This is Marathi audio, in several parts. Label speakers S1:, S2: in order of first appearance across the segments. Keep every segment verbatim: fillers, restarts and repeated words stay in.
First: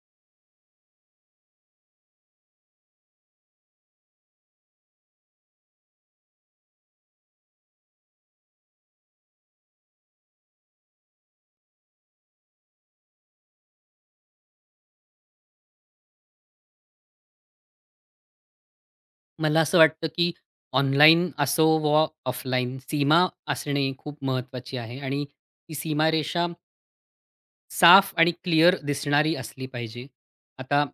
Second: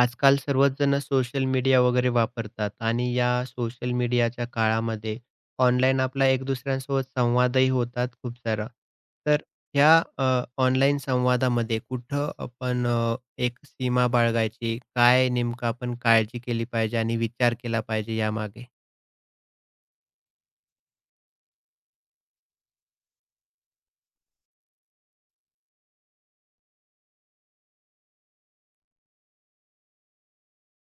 S1: आजकाल सर्वच जण सोशल मीडिया वगैरे वापरतात आणि या सोशल मीडियाच्या काळामध्ये ऑनलाईन आपला एक दुसऱ्यांसोबत संवादही होतात खूप सारा. तर ह्या ऑनलाईन संवादामध्ये कुठं आपण अ, एक सीमा बाळगायची, काय नेमकं आपण काळजी केली पाहिजे आणि विचार केला पाहिजे यामागे?
S2: मला असं वाटतं, की ऑनलाईन असो वा ऑफलाईन सीमा असणे खूप महत्त्वाची आहे आणि ती सीमारेषा साफ आणि क्लिअर दिसणारी असली पाहिजे. आता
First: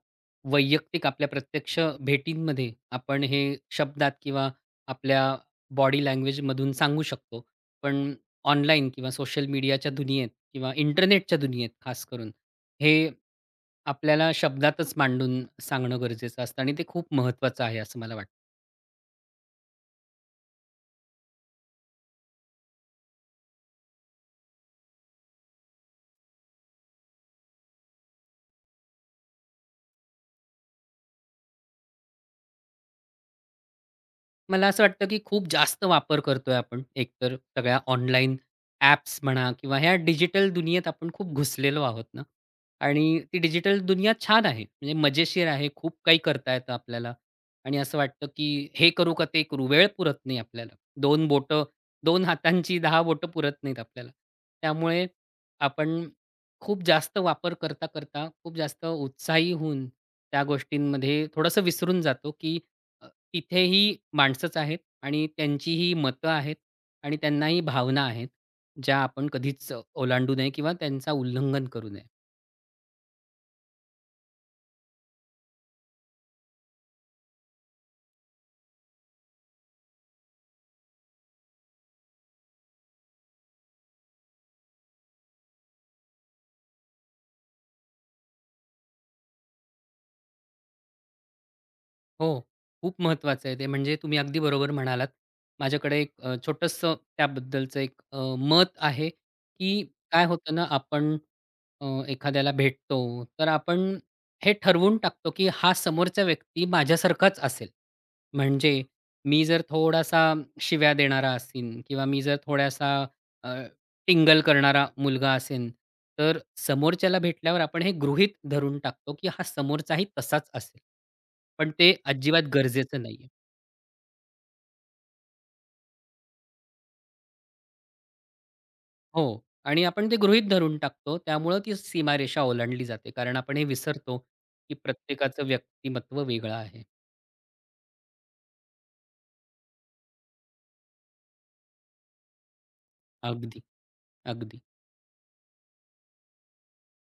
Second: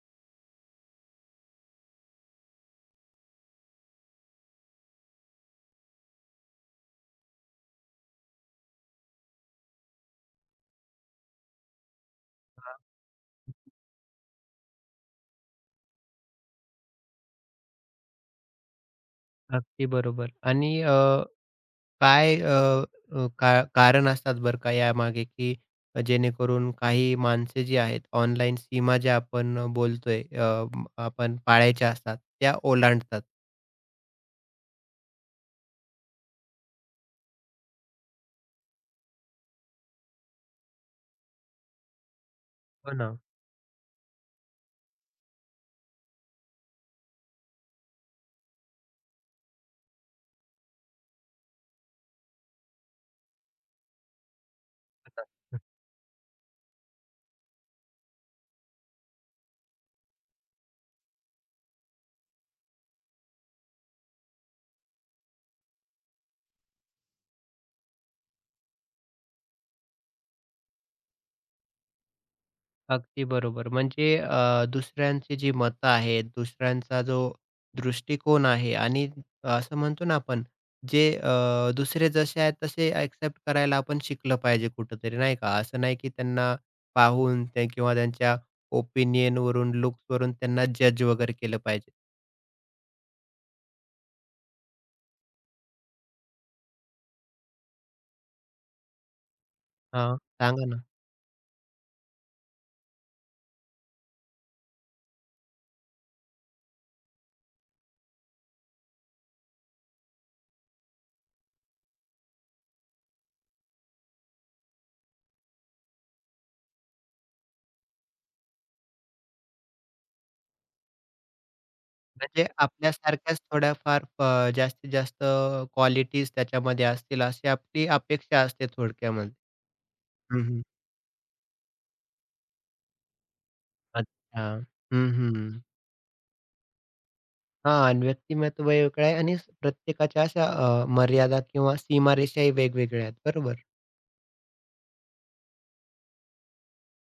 S2: वैयक्तिक आपल्या प्रत्यक्ष भेटींमध्ये आपण हे शब्दात किंवा आपल्या बॉडी लँग्वेजमधून सांगू शकतो. पण ऑनलाईन किंवा सोशल मीडियाच्या दुनियेत किंवा इंटरनेटच्या दुनियेत खास करून
S1: हां,
S2: हे आपल्याला शब्दातच मांडून सांगणं गरजेचं असतं आणि ते खूप महत्त्वाचं आहे असं मला वाटतं.
S1: अगदी बरोबर आणि काय अ, अ, का कारण असतात बरं का यामागे, की जेणेकरून काही माणसे जी आहेत, ऑनलाईन सीमा ज्या आपण बोलतोय, अ, म- आपण पाळायच्या असतात, त्या ओलांडतात.
S2: मला असं वाटतं, की खूप जास्त वापर करतोय आपण एकतर सगळ्या ऑनलाईन ॲप्स म्हणा किंवा ह्या डिजिटल दुनियेत आपण खूप घुसलेलो आहोत ना
S1: हो ना.
S2: आणि ती डिजिटल दुनिया छान आहे. म्हणजे मजेशीर आहे. खूप काही करता येतं आपल्याला आणि असं वाटतं, की हे करू का ते करू? वेळ पुरत नाही आपल्याला. दोन बोटं दोन हातांची दहा बोटं पुरत नाहीत आपल्याला. त्यामुळे आपण खूप जास्त वापर करता, करता खूप जास्त उत्साही होऊन त्या गोष्टींमध्ये थोडंसं विसरून जातो, की तिथेही माणसंच आहेत आणि त्यांचीही मतं आहेत आणि त्यांनाही भावना आहेत, ज्या आपण कधीच ओलांडू नये किंवा त्यांचा उल्लंघन करू नये.
S1: अगदी बरोबर. म्हणजे अ, दुसऱ्यांची जी मतं आहेत, दुसऱ्यांचा जो दृष्टिकोन आहे आणि असं म्हणतो ना आपण, जे अ, दुसरे जसे आहेत तसे एक्सेप्ट करायला आपण शिकलं पाहिजे कुठेतरी, नाही का? असं नाही की त्यांना पाहून ते किंवा त्यांच्या ओपिनियनवरून, लुक्सवरून त्यांना जज वगैरे केलं पाहिजे.
S2: हो, खूप महत्त्वाचं आहे ते. म्हणजे तुम्ही अगदी बरोबर म्हणालात. माझ्याकडे एक अ, छोटंसं त्याबद्दलचं एक अ, मत आहे, की
S1: हां,
S2: काय होतं ना
S1: सांगा ना.
S2: आपण अ, एखाद्याला भेटतो, तर आपण हे ठरवून टाकतो, की हा समोरचा व्यक्ती माझ्यासारखाच असेल. म्हणजे मी जर थोडासा शिव्या देणारा असीन किंवा मी जर थोडासा अ, टिंगल करणारा मुलगा असेन, तर समोरच्याला भेटल्यावर आपण हे गृहीत धरून टाकतो, की हा समोरचाही तसाच असेल. पण ते अजिबात
S1: म्हणजे
S2: गरजेचं नाहीये.
S1: आपल्यासारख्याच थोड्याफार अ, जास्तीत जास्त क्वालिटीज त्याच्यामध्ये असतील, अशी आपली अपेक्षा असते
S2: हो.
S1: थोडक्यामध्ये.
S2: आणि आपण ते गृहीत
S1: हं,
S2: धरून टाकतो. त्यामुळं ती सीमारेषा ओलांडली जाते. कारण आपण हे विसरतो,
S1: अच्छा.
S2: की
S1: हं,
S2: प्रत्येकाचं
S1: हं.
S2: व्यक्तिमत्व वेगळं आहे.
S1: हां आणि व्यक्तिमत्व वेगळं आहे आणि स- प्रत्येकाच्या अशा अ, मर्यादा किंवा सीमारेषाही वेगवेगळ्या आहेत, बरोबर.
S2: अगदी, अगदी.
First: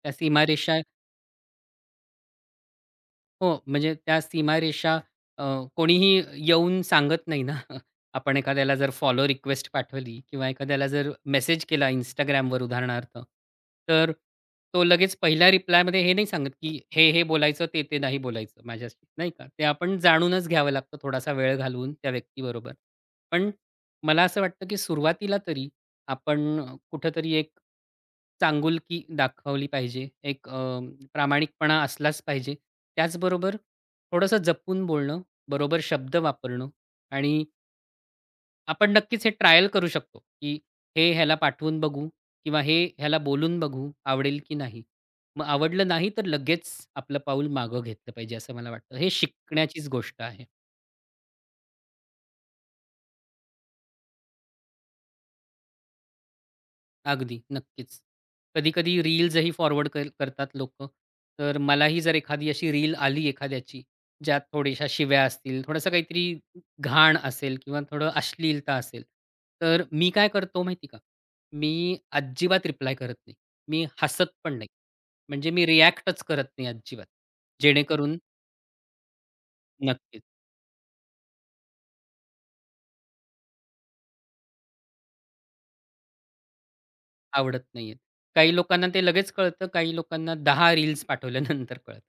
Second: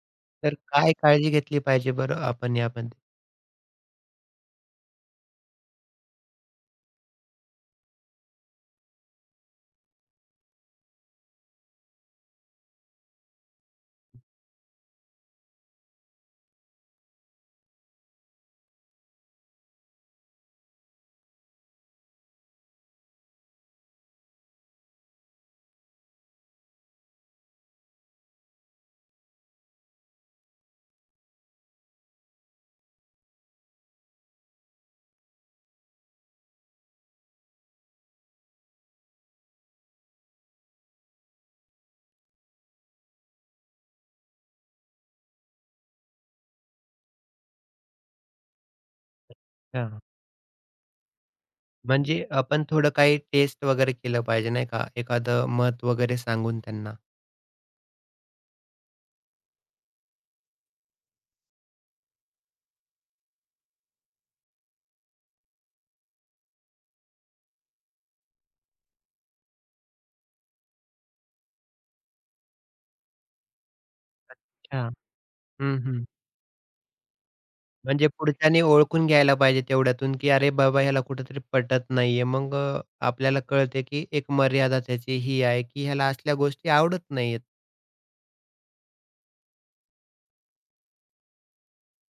S2: त्या
S1: तर
S2: सीमारेषा
S1: काय काळजी घेतली पाहिजे बरं आपण यामध्ये?
S2: हो, म्हणजे त्या सीमारेषा अ, कोणीही येऊन सांगत नाही ना. आपण एखाद्याला जर फॉलो रिक्वेस्ट पाठवली किंवा एखाद्याला जर मेसेज केला Instagramवर उदाहरणार्थ, तर तो लगेच पहिल्या रिप्लायमध्ये हे नाही सांगत, की हे, हे बोलायचं, ते, ते नाही बोलायचं माझ्याशी, नाही का. ते आपण जाणूनच घ्यावं लागतं थोडासा वेळ घालवून त्या व्यक्तीबरोबर. पण मला असं वाटतं, की सुरुवातीला तरी आपण अ, कुठेतरी एक चांगुलकी दाखवली पाहिजे. एक अ, प्रामाणिकपणा असलाच पाहिजे. त्याचबरोबर थोडंसं जपून बोलणं, बरोबर शब्द वापरणं आणि आपण नक्कीच हे ट्रायल करू शकतो, की हे ह्याला पाठवून बघू किंवा हे ह्याला बोलून बघू, आवडेल की नाही? मग आवडलं नाही तर लगेच आपलं पाऊल मागं घेतलं पाहिजे, असं मला वाटतं. हे शिकण्याचीच
S1: हां.
S2: गोष्ट आहे.
S1: म्हणजे आपण थोडं काही टेस्ट वगैरे केलं पाहिजे नाही का? एखादं मत वगैरे सांगून त्यांना.
S2: अगदी, नक्कीच. कधी-कधी रील्सही फॉरवर्ड कर करतात लोकं. तर मलाही जर एखादी अशी रील आली एखाद्याची, ज्यात थोड्याशा शिव्या असतील, थोडंसं काहीतरी घाण असेल किंवा थोडं अश्लीलता असेल, तर मी काय करतो माहिती आहे का? मी अजिबात रिप्लाय करत नाही. मी हसत पण नाही.
S1: अच्छा.
S2: म्हणजे मी
S1: हं, हं.
S2: रिएक्टच करत नाही अजिबात.
S1: म्हणजे
S2: जेणेकरून
S1: पुढच्याने ओळखून घ्यायला पाहिजे तेवढ्यातून,
S2: नक्कीच
S1: की अरे बाबा ह्याला कुठेतरी पटत नाहीये. मग अ, आपल्याला कळते, की एक मर्यादा त्याची ही आहे, की ह्याला असल्या गोष्टी आवडत नाहीयेत.
S2: आवडत नाहीये. काही लोकांना ते लगेच कळतं, काही लोकांना दहा रील्स पाठवल्यानंतर कळतं.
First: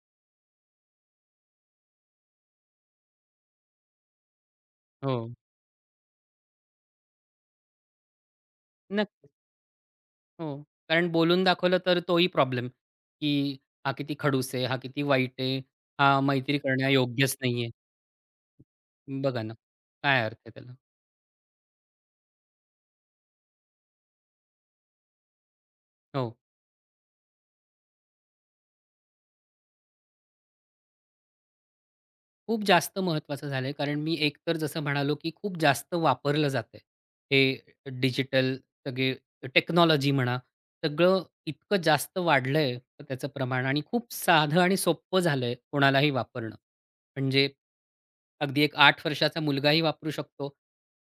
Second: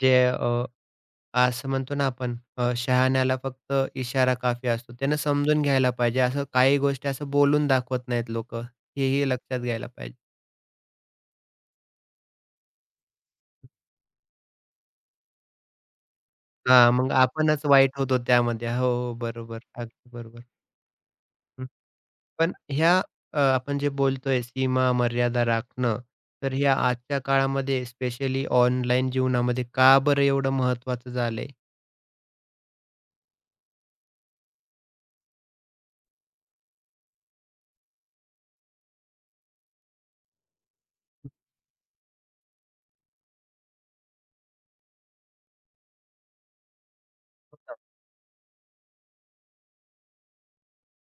S1: जे असं म्हणतो ना आपण अ, शहाण्याला फक्त इशारा काफी असतो. त्यानं
S2: हो.
S1: समजून घ्यायला पाहिजे. असं काही गोष्टी असं बोलून दाखवत नाहीत लोकं. हेही
S2: नक्की.
S1: लक्षात घ्यायला पाहिजे.
S2: हो. कारण बोलून दाखवलं तर तोही प्रॉब्लेम, की हा किती खडूस आहे, हा किती वाईट आहे, हा मैत्री
S1: हां, मग
S2: करण्यायोग्यच
S1: आपणच
S2: नाहीये.
S1: वाईट होतो त्यामध्ये. हो, हो.
S2: बघा ना,
S1: बरोबर. अगदी
S2: काय अर्थ
S1: बरोबर.
S2: आहे त्याला?
S1: हं. पण ह्या अ, आपण जे बोलतोय सीमा, मर्यादा राखणं,
S2: हो.
S1: तर ह्या आजच्या काळामध्ये स्पेशली ऑनलाईन जीवनामध्ये का बरं एवढं महत्त्वाचं झालंय?
S2: खूप जास्त महत्त्वाचं झालंय, कारण मी एकतर जसं म्हणालो, की खूप जास्त वापरलं जातंय. हे डिजिटल सगळे टेक्नॉलॉजी म्हणा, सगळं इतकं जास्त वाढलंय त्याचं प्रमाण आणि खूप साधं आणि सोपं झालंय कोणालाही वापरणं. म्हणजे
S1: हो ना.
S2: अगदी एक आठ वर्षाचा मुलगाही वापरू शकतो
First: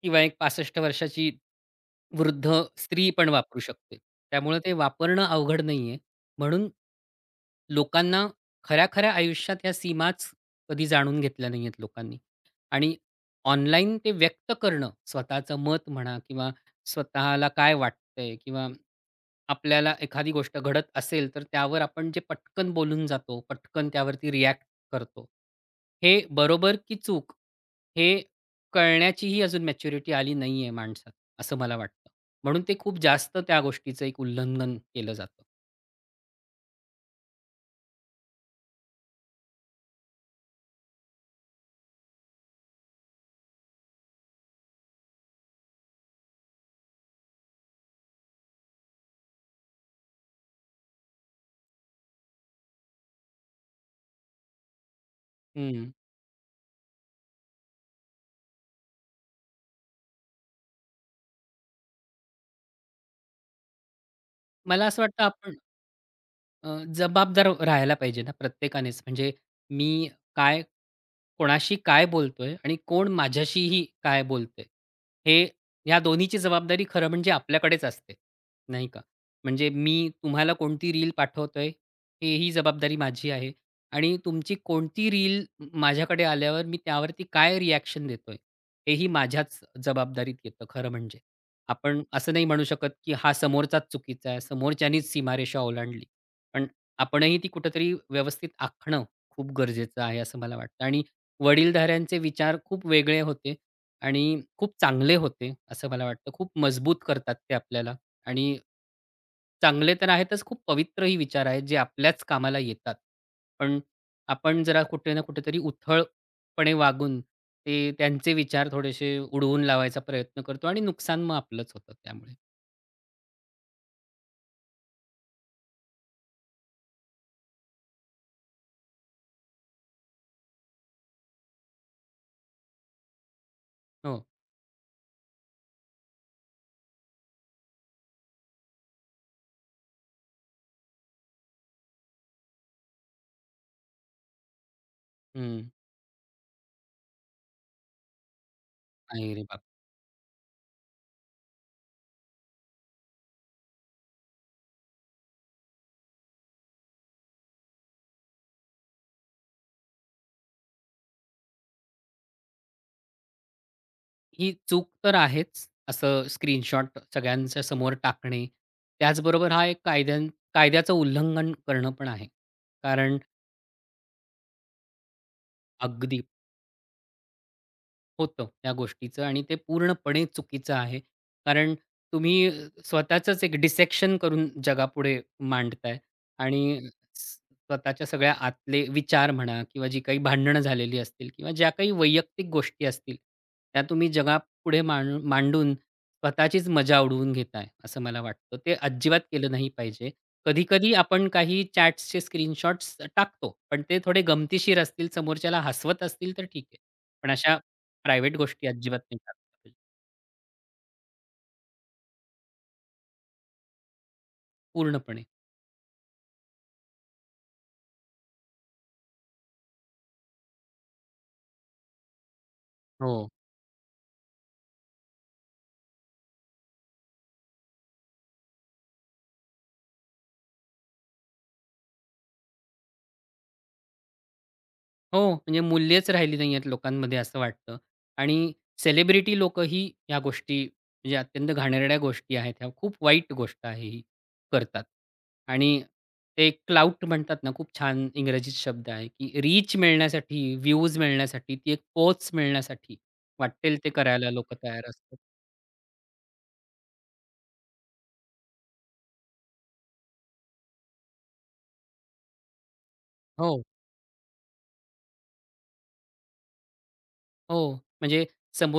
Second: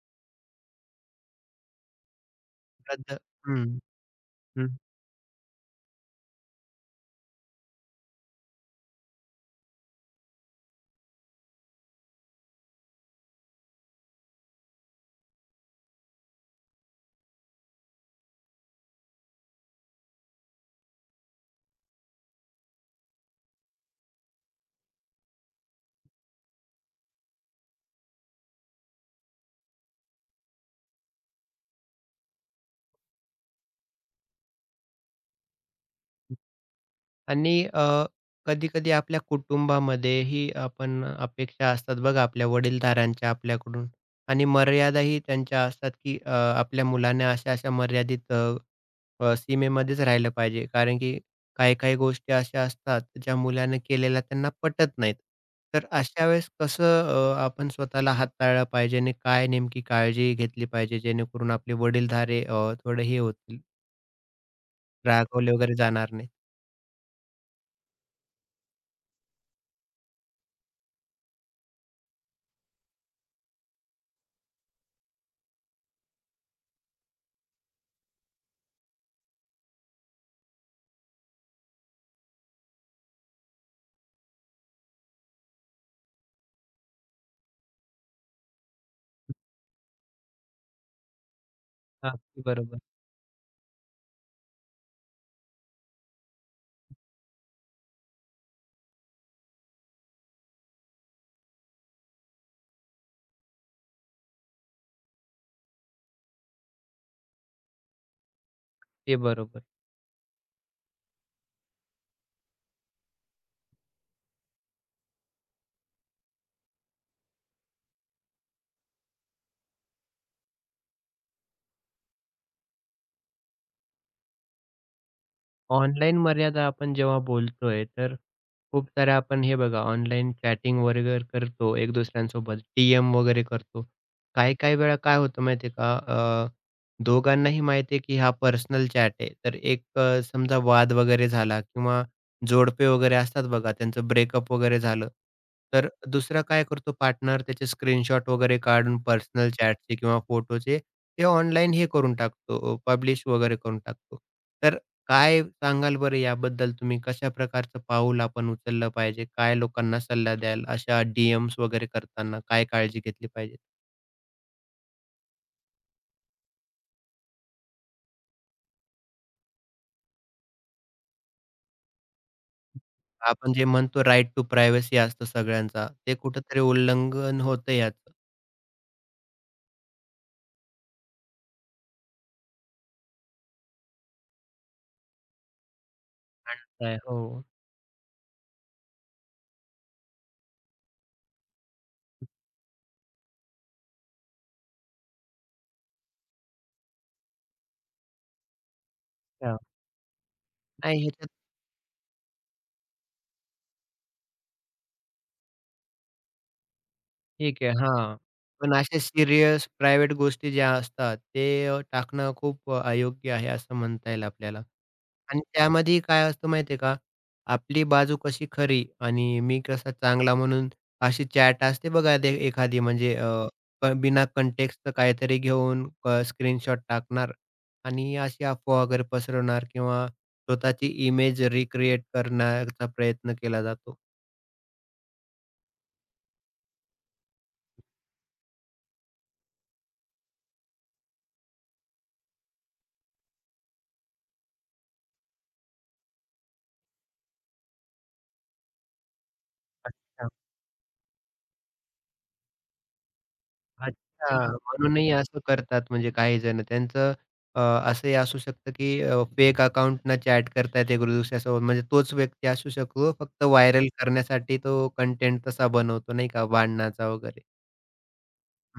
S2: किंवा एक पासष्ट वर्षाची वृद्ध स्त्री
S1: रद्द-
S2: पण वापरू
S1: हं.
S2: शकते. त्यामुळे
S1: हं.
S2: ते वापरणं अवघड नाहीये. म्हणून लोकांना खऱ्या-खऱ्या आयुष्यात ह्या सीमाच कधी जाणून घेतल्या नाहीयेत लोकांनी. आणि ऑनलाईन ते व्यक्त करणं स्वतःचं मत म्हणा किंवा स्वतःला काय वाटतंय किंवा आपल्याला एखादी गोष्ट घडत असेल तर त्यावर आपण जे पटकन बोलून जातो, पटकन त्यावरती रिॲक्ट करतो. हे बरोबर की चूक हे कळण्याचीही अजून मॅच्युरिटी आली नाहीये माणसात, असं मला वाटतं. म्हणून ते खूप जास्त त्या गोष्टीचं एक उल्लंघन केलं जातं.
S1: आणि अ, कधी-कधी आपल्या कुटुंबामध्येही आपण अपेक्षा असतात बघा आपल्या वडीलधाऱ्यांच्या आपल्याकडून आणि मर्यादाही त्यांच्या असतात, की अ, आपल्या मुलाने अशा-अशा मर्यादित अ, अ, सीमेमध्येच राहिलं पाहिजे. कारण की काही-काही गोष्टी अशा असतात, ज्या मुलाने केलेल्या त्यांना पटत नाहीत. तर
S2: हं.
S1: अशा वेळेस कसं अ, आपण स्वतःला हाताळलं पाहिजे आणि काय नेमकी काळजी घेतली पाहिजे, जेणेकरून आपले वडीलधारे अ, थोडे हे होतील,
S2: मला असं वाटतं
S1: रागवले
S2: आपण
S1: वगैरे जाणार नाहीत?
S2: अ, जबाबदार राहायला पाहिजे ना प्रत्येकानेच. म्हणजे मी काय कोणाशी काय बोलतोय आणि कोण माझ्याशीही काय बोलतोय. हे ह्या दोन्हीची जबाबदारी खरं म्हणजे आपल्याकडेच असते, नाही का? म्हणजे मी तुम्हाला कोणती रील पाठवतोय, हेही जबाबदारी माझी आहे आणि तुमची कोणती रील माझ्याकडे आल्यावर मी त्यावरती काय रिॲक्शन देतोय, हेही माझ्याच जबाबदारीत येतं खरं म्हणजे. आपण असं
S1: अगदी
S2: नाही म्हणू
S1: बरोबर.
S2: शकत, की हा समोरचाच चुकीचा आहे, समोरच्यानीच सीमारेषा ओलांडली. पण आपणही ती कुठेतरी व्यवस्थित आखणं खूप गरजेचं आहे, असं मला वाटतं आणि वडीलधाऱ्यांचे विचार खूप वेगळे होते आणि खूप चांगले होते, असं मला वाटतं. खूप मजबूत करतात ते आपल्याला आणि
S1: ते बरोबर.
S2: चांगले तर आहेतच, खूप पवित्रही विचार आहेत, जे आपल्याच कामाला येतात. पण आपण जरा कुठे ना कुठेतरी उथळपणे वागून ते त्यांचे विचार थोडेसे उडवून लावायचा प्रयत्न करतो आणि नुकसान मग आपलंच होतं त्यामुळे.
S1: ऑनलाईन मर्यादा आपण जेव्हा बोलतोय, तर खूप साऱ्या आपण हे बघा ऑनलाईन चॅटिंग वगैरे करतो एक दुसऱ्यांसोबत, टीएम वगैरे करतो.
S2: हो.
S1: काही-काही वेळा काय होतं माहिती आहे का? अ, दोघांनाही माहिती आहे की हा पर्सनल चॅट आहे. तर एक अ, समजा वाद वगैरे झाला किंवा जोडपे वगैरे असतात बघा, त्यांचं ब्रेकअप वगैरे झालं.
S2: हं.
S1: तर दुसरा काय करतो पार्टनर त्याचे स्क्रीनशॉट वगैरे काढून
S2: आई रे
S1: पर्सनल
S2: बाप!
S1: चॅटचे किंवा फोटोचे ते ऑनलाईन हे करून टाकतो, पब्लिश वगैरे करून टाकतो. काय सांगाल बरं याबद्दल तुम्ही? कशा प्रकारचं पाऊल आपण उचललं पाहिजे? काय लोकांना सल्ला द्याल अशा डी-एम्स वगैरे करताना काय काळजी घेतली पाहिजे?
S2: ही चूक तर आहेच, असं स्क्रीनशॉट सगळ्यांच्या समोर टाकणे. त्याचबरोबर हा एक कायद्यां कायद्याचं उल्लंघन करणं पण आहे. कारण
S1: आपण जे म्हणतो राइट टू प्रायव्हसी असतो सगळ्यांचा, ते
S2: अगदी
S1: कुठेतरी उल्लंघन होतं याचं.
S2: होतं त्या गोष्टीचं आणि ते पूर्णपणे चुकीचं आहे. कारण तुम्ही स्वतःचंच एक डिसेक्शन करून जगापुढे मांडताय आणि
S1: म्हणताय
S2: स
S1: हो.
S2: स्वतःच्या सगळ्या आतले विचार म्हणा किंवा जी काही भांडणं झालेली असतील किंवा ज्या काही वैयक्तिक गोष्टी असतील, त्या तुम्ही जगापुढे मांडू मांडून स्वतःचीच मजा उडवून घेताय, असं मला वाटतं. ते अजिबात केलं
S1: अच्छा.
S2: नाही पाहिजे. कधी-कधी
S1: नाही
S2: आपण
S1: ह्याच्यात
S2: काही चॅट्सचे स्क्रीनशॉट्स टाकतो, पण ते थोडे गमतीशीर असतील, समोरच्याला हसवत असतील तर ठीक आहे. पण अशा
S1: ठीक आहे. हां.
S2: प्रायव्हेट गोष्टी
S1: पण अशा
S2: अजिबात नाही टाकल्या
S1: सीरियस
S2: पाहिजेत.
S1: प्रायव्हेट गोष्टी ज्या असतात, ते अ, टाकणं खूप अ, अयोग्य आहे असं म्हणता येईल आपल्याला.
S2: पूर्णपणे.
S1: आणि त्यामध्ये काय असतं माहिती आहे का? आपली बाजू कशी खरी आणि मी कसा चांगला म्हणून अशी चॅट असते बघा ते एखादी म्हणजे
S2: हो.
S1: अ, क बिना कंटेक्स्टचं काहीतरी घेऊन अ, स्क्रीनशॉट टाकणार आणि अशी अफवा वगैरे पसरवणार किंवा स्वतःची इमेज रिक्रिएट करण्याचा प्रयत्न केला जातो.
S2: हो, म्हणजे मूल्यच राहिली नाही आहेत लोकांमध्ये असं वाटतं. आणि सेलिब्रिटी लोकंही ह्या गोष्टी म्हणजे अत्यंत घाणेरड्या गोष्टी आहेत ह्या. खूप वाईट गोष्ट आहे ही, करतात. आणि ते क्लाउट म्हणतात ना, खूप छान इंग्रजीत शब्द आहे, की रीच मिळण्यासाठी, व्ह्यूज मिळण्यासाठी, ती एक पोच मिळण्यासाठी वाट्टेल ते करायला
S1: अच्छा,
S2: लोकं तयार
S1: म्हणूनही
S2: असतात.
S1: असं करतात म्हणजे काही जण. त्यांचं अ, असंही असू शकतं, की फेक अकाउंटनं चॅट करतायत एक दुसऱ्यासोबत. म्हणजे तोच व्यक्ती असू शकतो, फक्त
S2: हो.
S1: व्हायरल करण्यासाठी तो कंटेंट तसा बनवतो नाही का, भांडणाचा वगैरे.
S2: हो. म्हणजे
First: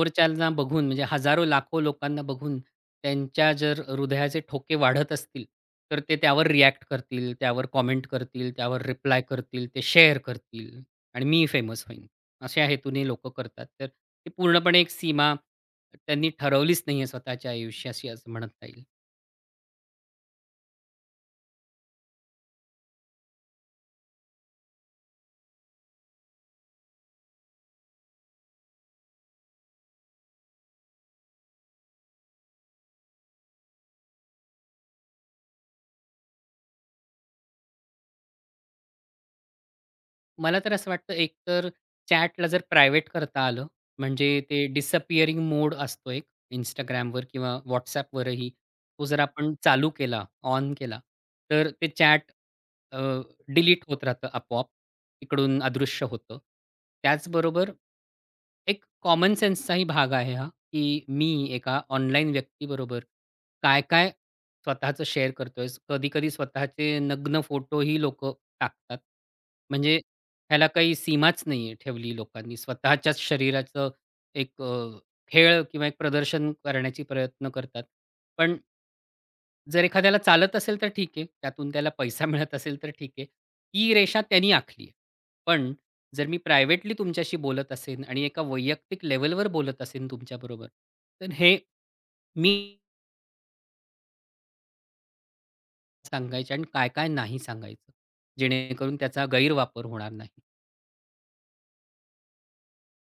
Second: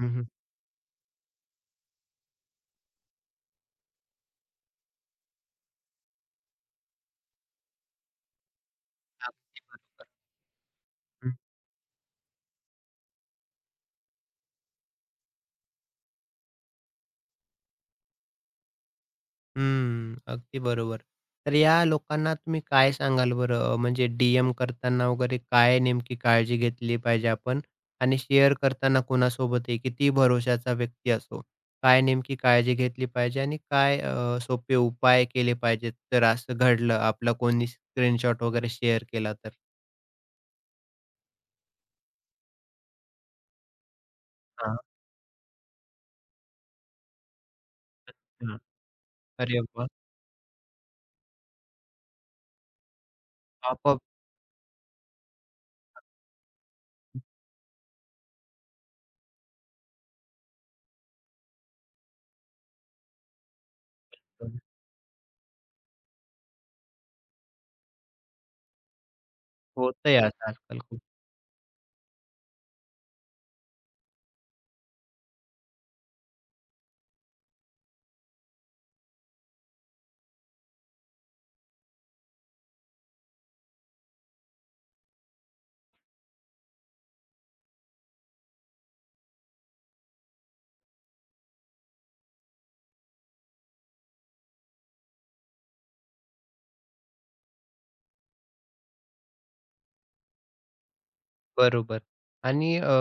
S1: हं,
S2: बघून म्हणजे हजारो, लाखो लोकांना बघून त्यांच्या जर हृदयाचे ठोके वाढत असतील, तर ते त्यावर रिॲक्ट करतील, त्यावर कॉमेंट करतील, त्यावर रिप्लाय
S1: अगदी
S2: करतील, ते
S1: बरोबर.
S2: शेअर करतील आणि मी फेमस होईन. अशा हेतूने लोकं करतात. तर ती पूर्णपणे एक सीमा त्यांनी ठरवलीच नाहीये स्वतःच्या आयुष्याशी असं म्हणता येईल.
S1: हम्म, अगदी बरोबर. तर या लोकांना तुम्ही काय सांगाल बरं? अं, म्हणजे डी-एम करताना वगैरे काय नेमकी काळजी घेतली पाहिजे आपण? आणि शेअर करताना कोणासोबतही कितीही भरोश्याचा व्यक्ती असो, काय नेमकी काळजी घेतली पाहिजे आणि काय अ, सोपे उपाय केले पाहिजेत जर असं घडलं आपला कोणी स्क्रीनशॉट वगैरे शेअर केला तर?
S2: मला तर असं वाटतं एकतर चॅटला जर प्रायव्हेट करता आलं, म्हणजे ते
S1: हां,
S2: डिसअपिअरिंग मोड असतो एक Instagramवर किंवा WhatsAppवरही.
S1: हां.
S2: तो जर आपण
S1: अरे वाह!
S2: चालू केला, ऑन केला, तर ते चॅट डिलीट
S1: पॉपअप
S2: होत राहतं आपोआप. तिकडून अदृश्य होतं. त्याचबरोबर एक कॉमन सेन्सचाही भाग आहे हा, की मी एका ऑनलाईन व्यक्तीबरोबर काय-काय स्वतःचं शेअर करतोय. कधी-कधी स्वतःचे नग्न फोटोही लोकं टाकतात. म्हणजे
S1: होतंय असं
S2: ह्याला
S1: आजकाल
S2: काही
S1: खूप.
S2: सीमाच नाहीये ठेवली लोकांनी. स्वतःच्याच शरीराचं एक अ, खेळ किंवा एक प्रदर्शन करण्याची प्रयत्न करतात. पण जर एखाद्याला चालत असेल तर ठीक आहे. त्यातून त्याला पैसा मिळत असेल तर ठीक आहे. ती रेषा त्यांनी आखली आहे. पण जर मी प्रायव्हेटली तुमच्याशी बोलत असेन आणि एका वैयक्तिक लेव्हलवर बोलत असेन तुमच्याबरोबर, तर हे मी सांगायचे आणि काय-काय नाही सांगायचं, जेणेकरून त्याचा गैरवापर होणार नाही.
S1: बरोबर. आणि अ,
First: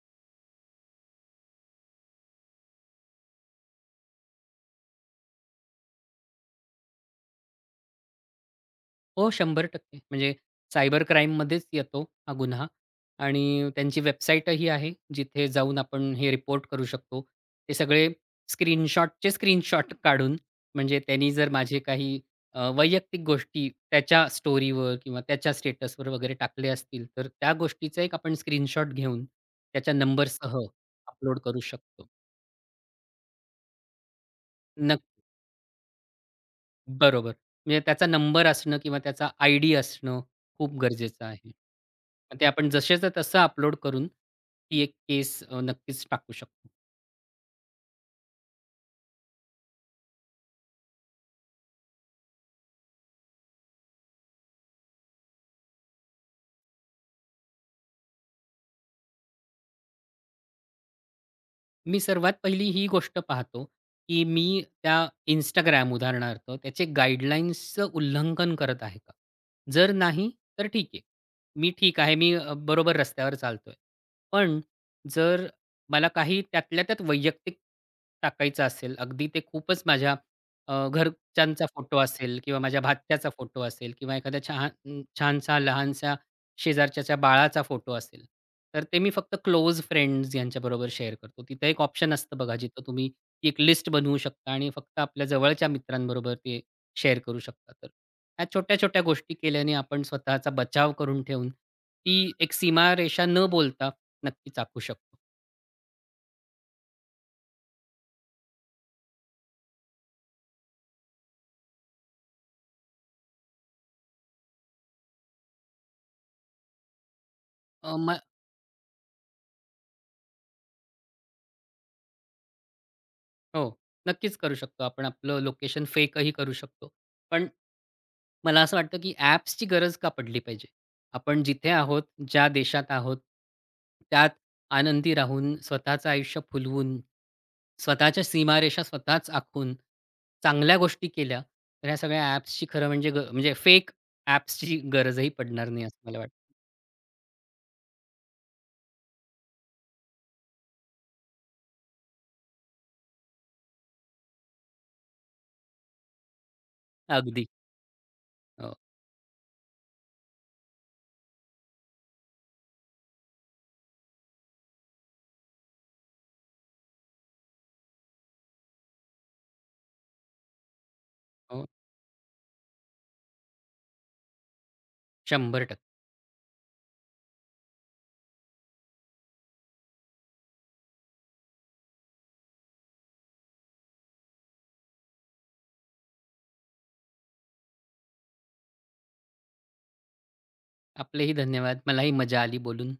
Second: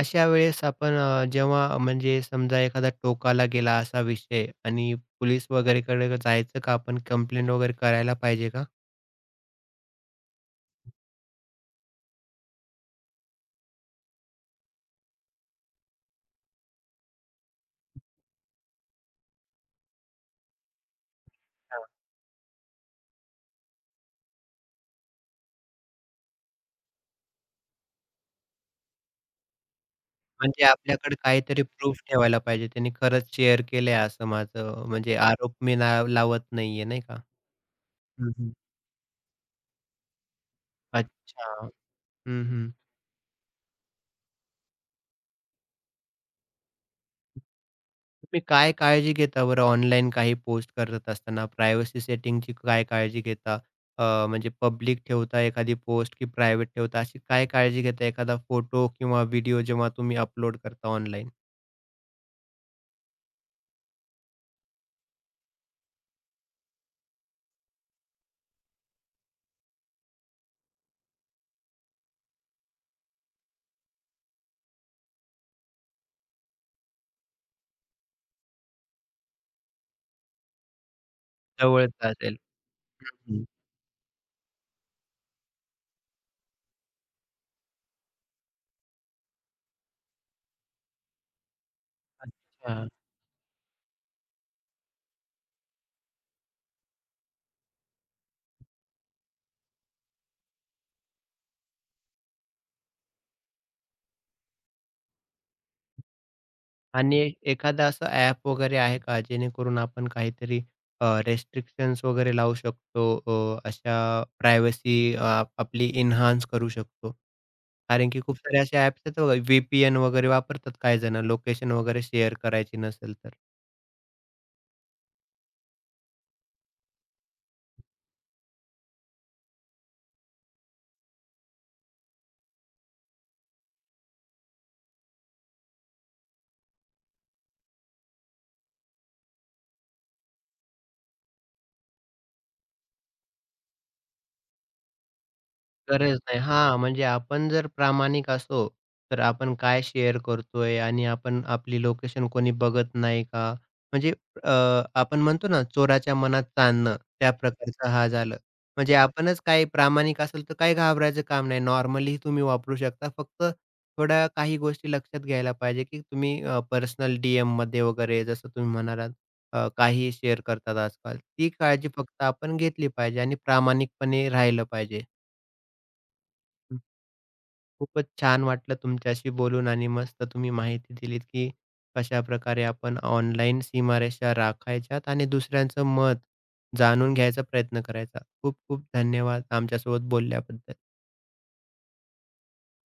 S1: अशा वेळेस आपण अ, जेव्हा म्हणजे समजा एखादा टोकाला गेला असा विषय आणि पोलीस वगैरेकडे जायचं का आपण कंप्लेंट वगैरे करायला पाहिजे का?
S2: हो, शंभर टक्के म्हणजे सायबर क्राईममध्येच येतो हा गुन्हा आणि त्यांची वेबसाईटही आहे, जिथे जाऊन आपण हे रिपोर्ट करू शकतो. ते सगळे स्क्रीनशॉटचे स्क्रीनशॉट काढून म्हणजे त्यांनी जर माझे
S1: हां.
S2: काही अ, वैयक्तिक गोष्टी त्याच्या स्टोरीवर किंवा त्याच्या स्टेटसवर वगैरे टाकले असतील, तर त्या गोष्टीचा एक आपण स्क्रीनशॉट घेऊन त्याच्या नंबरसह
S1: म्हणजे आपल्याकडे
S2: अपलोड करू
S1: काहीतरी प्रूफ
S2: शकतो.
S1: ठेवायला पाहिजे. त्यांनी खरंच शेअर केलंय असं माझं म्हणजे
S2: नक्की.
S1: आरोप मी ना लावत नाहीये, नाही का?
S2: बरोबर. म्हणजे त्याचा
S1: हं,
S2: नंबर
S1: हं.
S2: असणं किंवा त्याचा आयडी असणं खूप गरजेचं आहे.
S1: अच्छा.
S2: मग
S1: हं,
S2: ते
S1: हं.
S2: आपण जसेच्या तसं अपलोड करून ती एक केस अ, नक्कीच टाकू शकतो.
S1: तुम्ही काय काळजी घेता बरं ऑनलाईन काही पोस्ट करत असताना? प्रायव्हसी सेटिंगची काय काळजी घेता? अ, म्हणजे पब्लिक ठेवता एखादी पोस्ट की प्रायव्हेट ठेवता? अशी काय काळजी घेता एखादा फोटो किंवा व्हिडिओ जेव्हा तुम्ही अपलोड करता ऑनलाईन
S2: मी सर्वात पहिली ही गोष्ट पाहतो, की मी त्या Instagram उदाहरणार्थ त्याचे गाईडलाईन्सचं उल्लंघन करत आहे का? जर नाही, तर ठीक आहे. मी ठीक आहे, मी अ, बरोबर रस्त्यावर चालतोय. पण जर मला काही त्यातल्या त्यात वैयक्तिक टाकायचं असेल, अगदी ते खूपच माझ्या अ, घरच्यांचा फोटो
S1: जवळचा असेल?
S2: असेल किंवा माझ्या भाच्याचा
S1: हं.
S2: फोटो असेल किंवा एखाद्या छान छानसा लहानसा शेजारच्याच्या बाळाचा फोटो असेल, तर ते मी फक्त क्लोज फ्रेंड्स यांच्याबरोबर शेअर करतो. तिथं एक ऑप्शन असतं बघा, जिथं
S1: अच्छा.
S2: तुम्ही एक लिस्ट बनवू शकता आणि फक्त आपल्या जवळच्या मित्रांबरोबर ते शेअर करू शकता. तर ह्या छोट्या-छोट्या गोष्टी केल्याने आपण स्वतःचा बचाव करून ठेवून, ती एक सीमारेषा न बोलता नक्कीच आखू शकतो.
S1: आणि एखादा असं ॲप वगैरे आहे का जेणेकरून आपण काहीतरी अ, वगैरे लावू शकतो अ, अशा प्रायव्हसी आपली एन्हान्स करू शकतो? कारण की खूप सारे असे ॲप्स आहेत बघा, व्ही-पी-एन वगैरे वापरतात काही जण लोकेशन वगैरे शेअर करायची नसेल तर.
S2: हो, नक्कीच करू शकतो आपण. आपलं लोकेशन फेकही करू शकतो. पण मला असं वाटतं, की ॲप्सची गरज का पडली पाहिजे? आपण जिथे आहोत, ज्या देशात आहोत, त्यात आनंदी राहून, स्वतःचं आयुष्य फुलवून, स्वतःच्या सीमारेषा स्वतःच आखून, चांगल्या गोष्टी केल्या, तर ह्या सगळ्या ॲप्सची खरं म्हणजे ग म्हणजे फेक ॲप्सची गरजही पडणार नाही असं
S1: गरज
S2: मला
S1: नाही.
S2: वाटतं.
S1: हां, म्हणजे आपण जर प्रामाणिक असू, तर आपण काय शेअर करतोय आणि आपण आपली लोकेशन कोणी बघत नाही का? म्हणजे अ, आपण म्हणतो ना, चोराच्या मनात चांदणं, त्या
S2: अगदी.
S1: प्रकारचं हा झालं.
S2: हो,
S1: म्हणजे आपणच काही प्रामाणिक असेल, तर काही घाबरायचं काम नाही. नॉर्मली तुम्ही वापरू शकता. फक्त थोड्या काही गोष्टी लक्षात घ्यायला पाहिजे, की तुम्ही अ, पर्सनल डीएममध्ये वगैरे जसं तुम्ही म्हणालात, अ, काहीही शेअर करतात आजकाल. ती
S2: हो.
S1: काळजी फक्त आपण घेतली पाहिजे आणि प्रामाणिकपणे राहिलं पाहिजे.
S2: शंभर टक्के
S1: खूपच छान वाटलं तुमच्याशी बोलून आणि मस्त तुम्ही माहिती दिलीत, की कशाप्रकारे आपण ऑनलाईन सीमारेषा राखायच्यात आणि दुसऱ्यांचं मत जाणून घ्यायचा प्रयत्न करायचा. खूप खूप धन्यवाद आमच्यासोबत बोलल्याबद्दल.
S2: आपलेही धन्यवाद. मलाही मजा आली बोलून.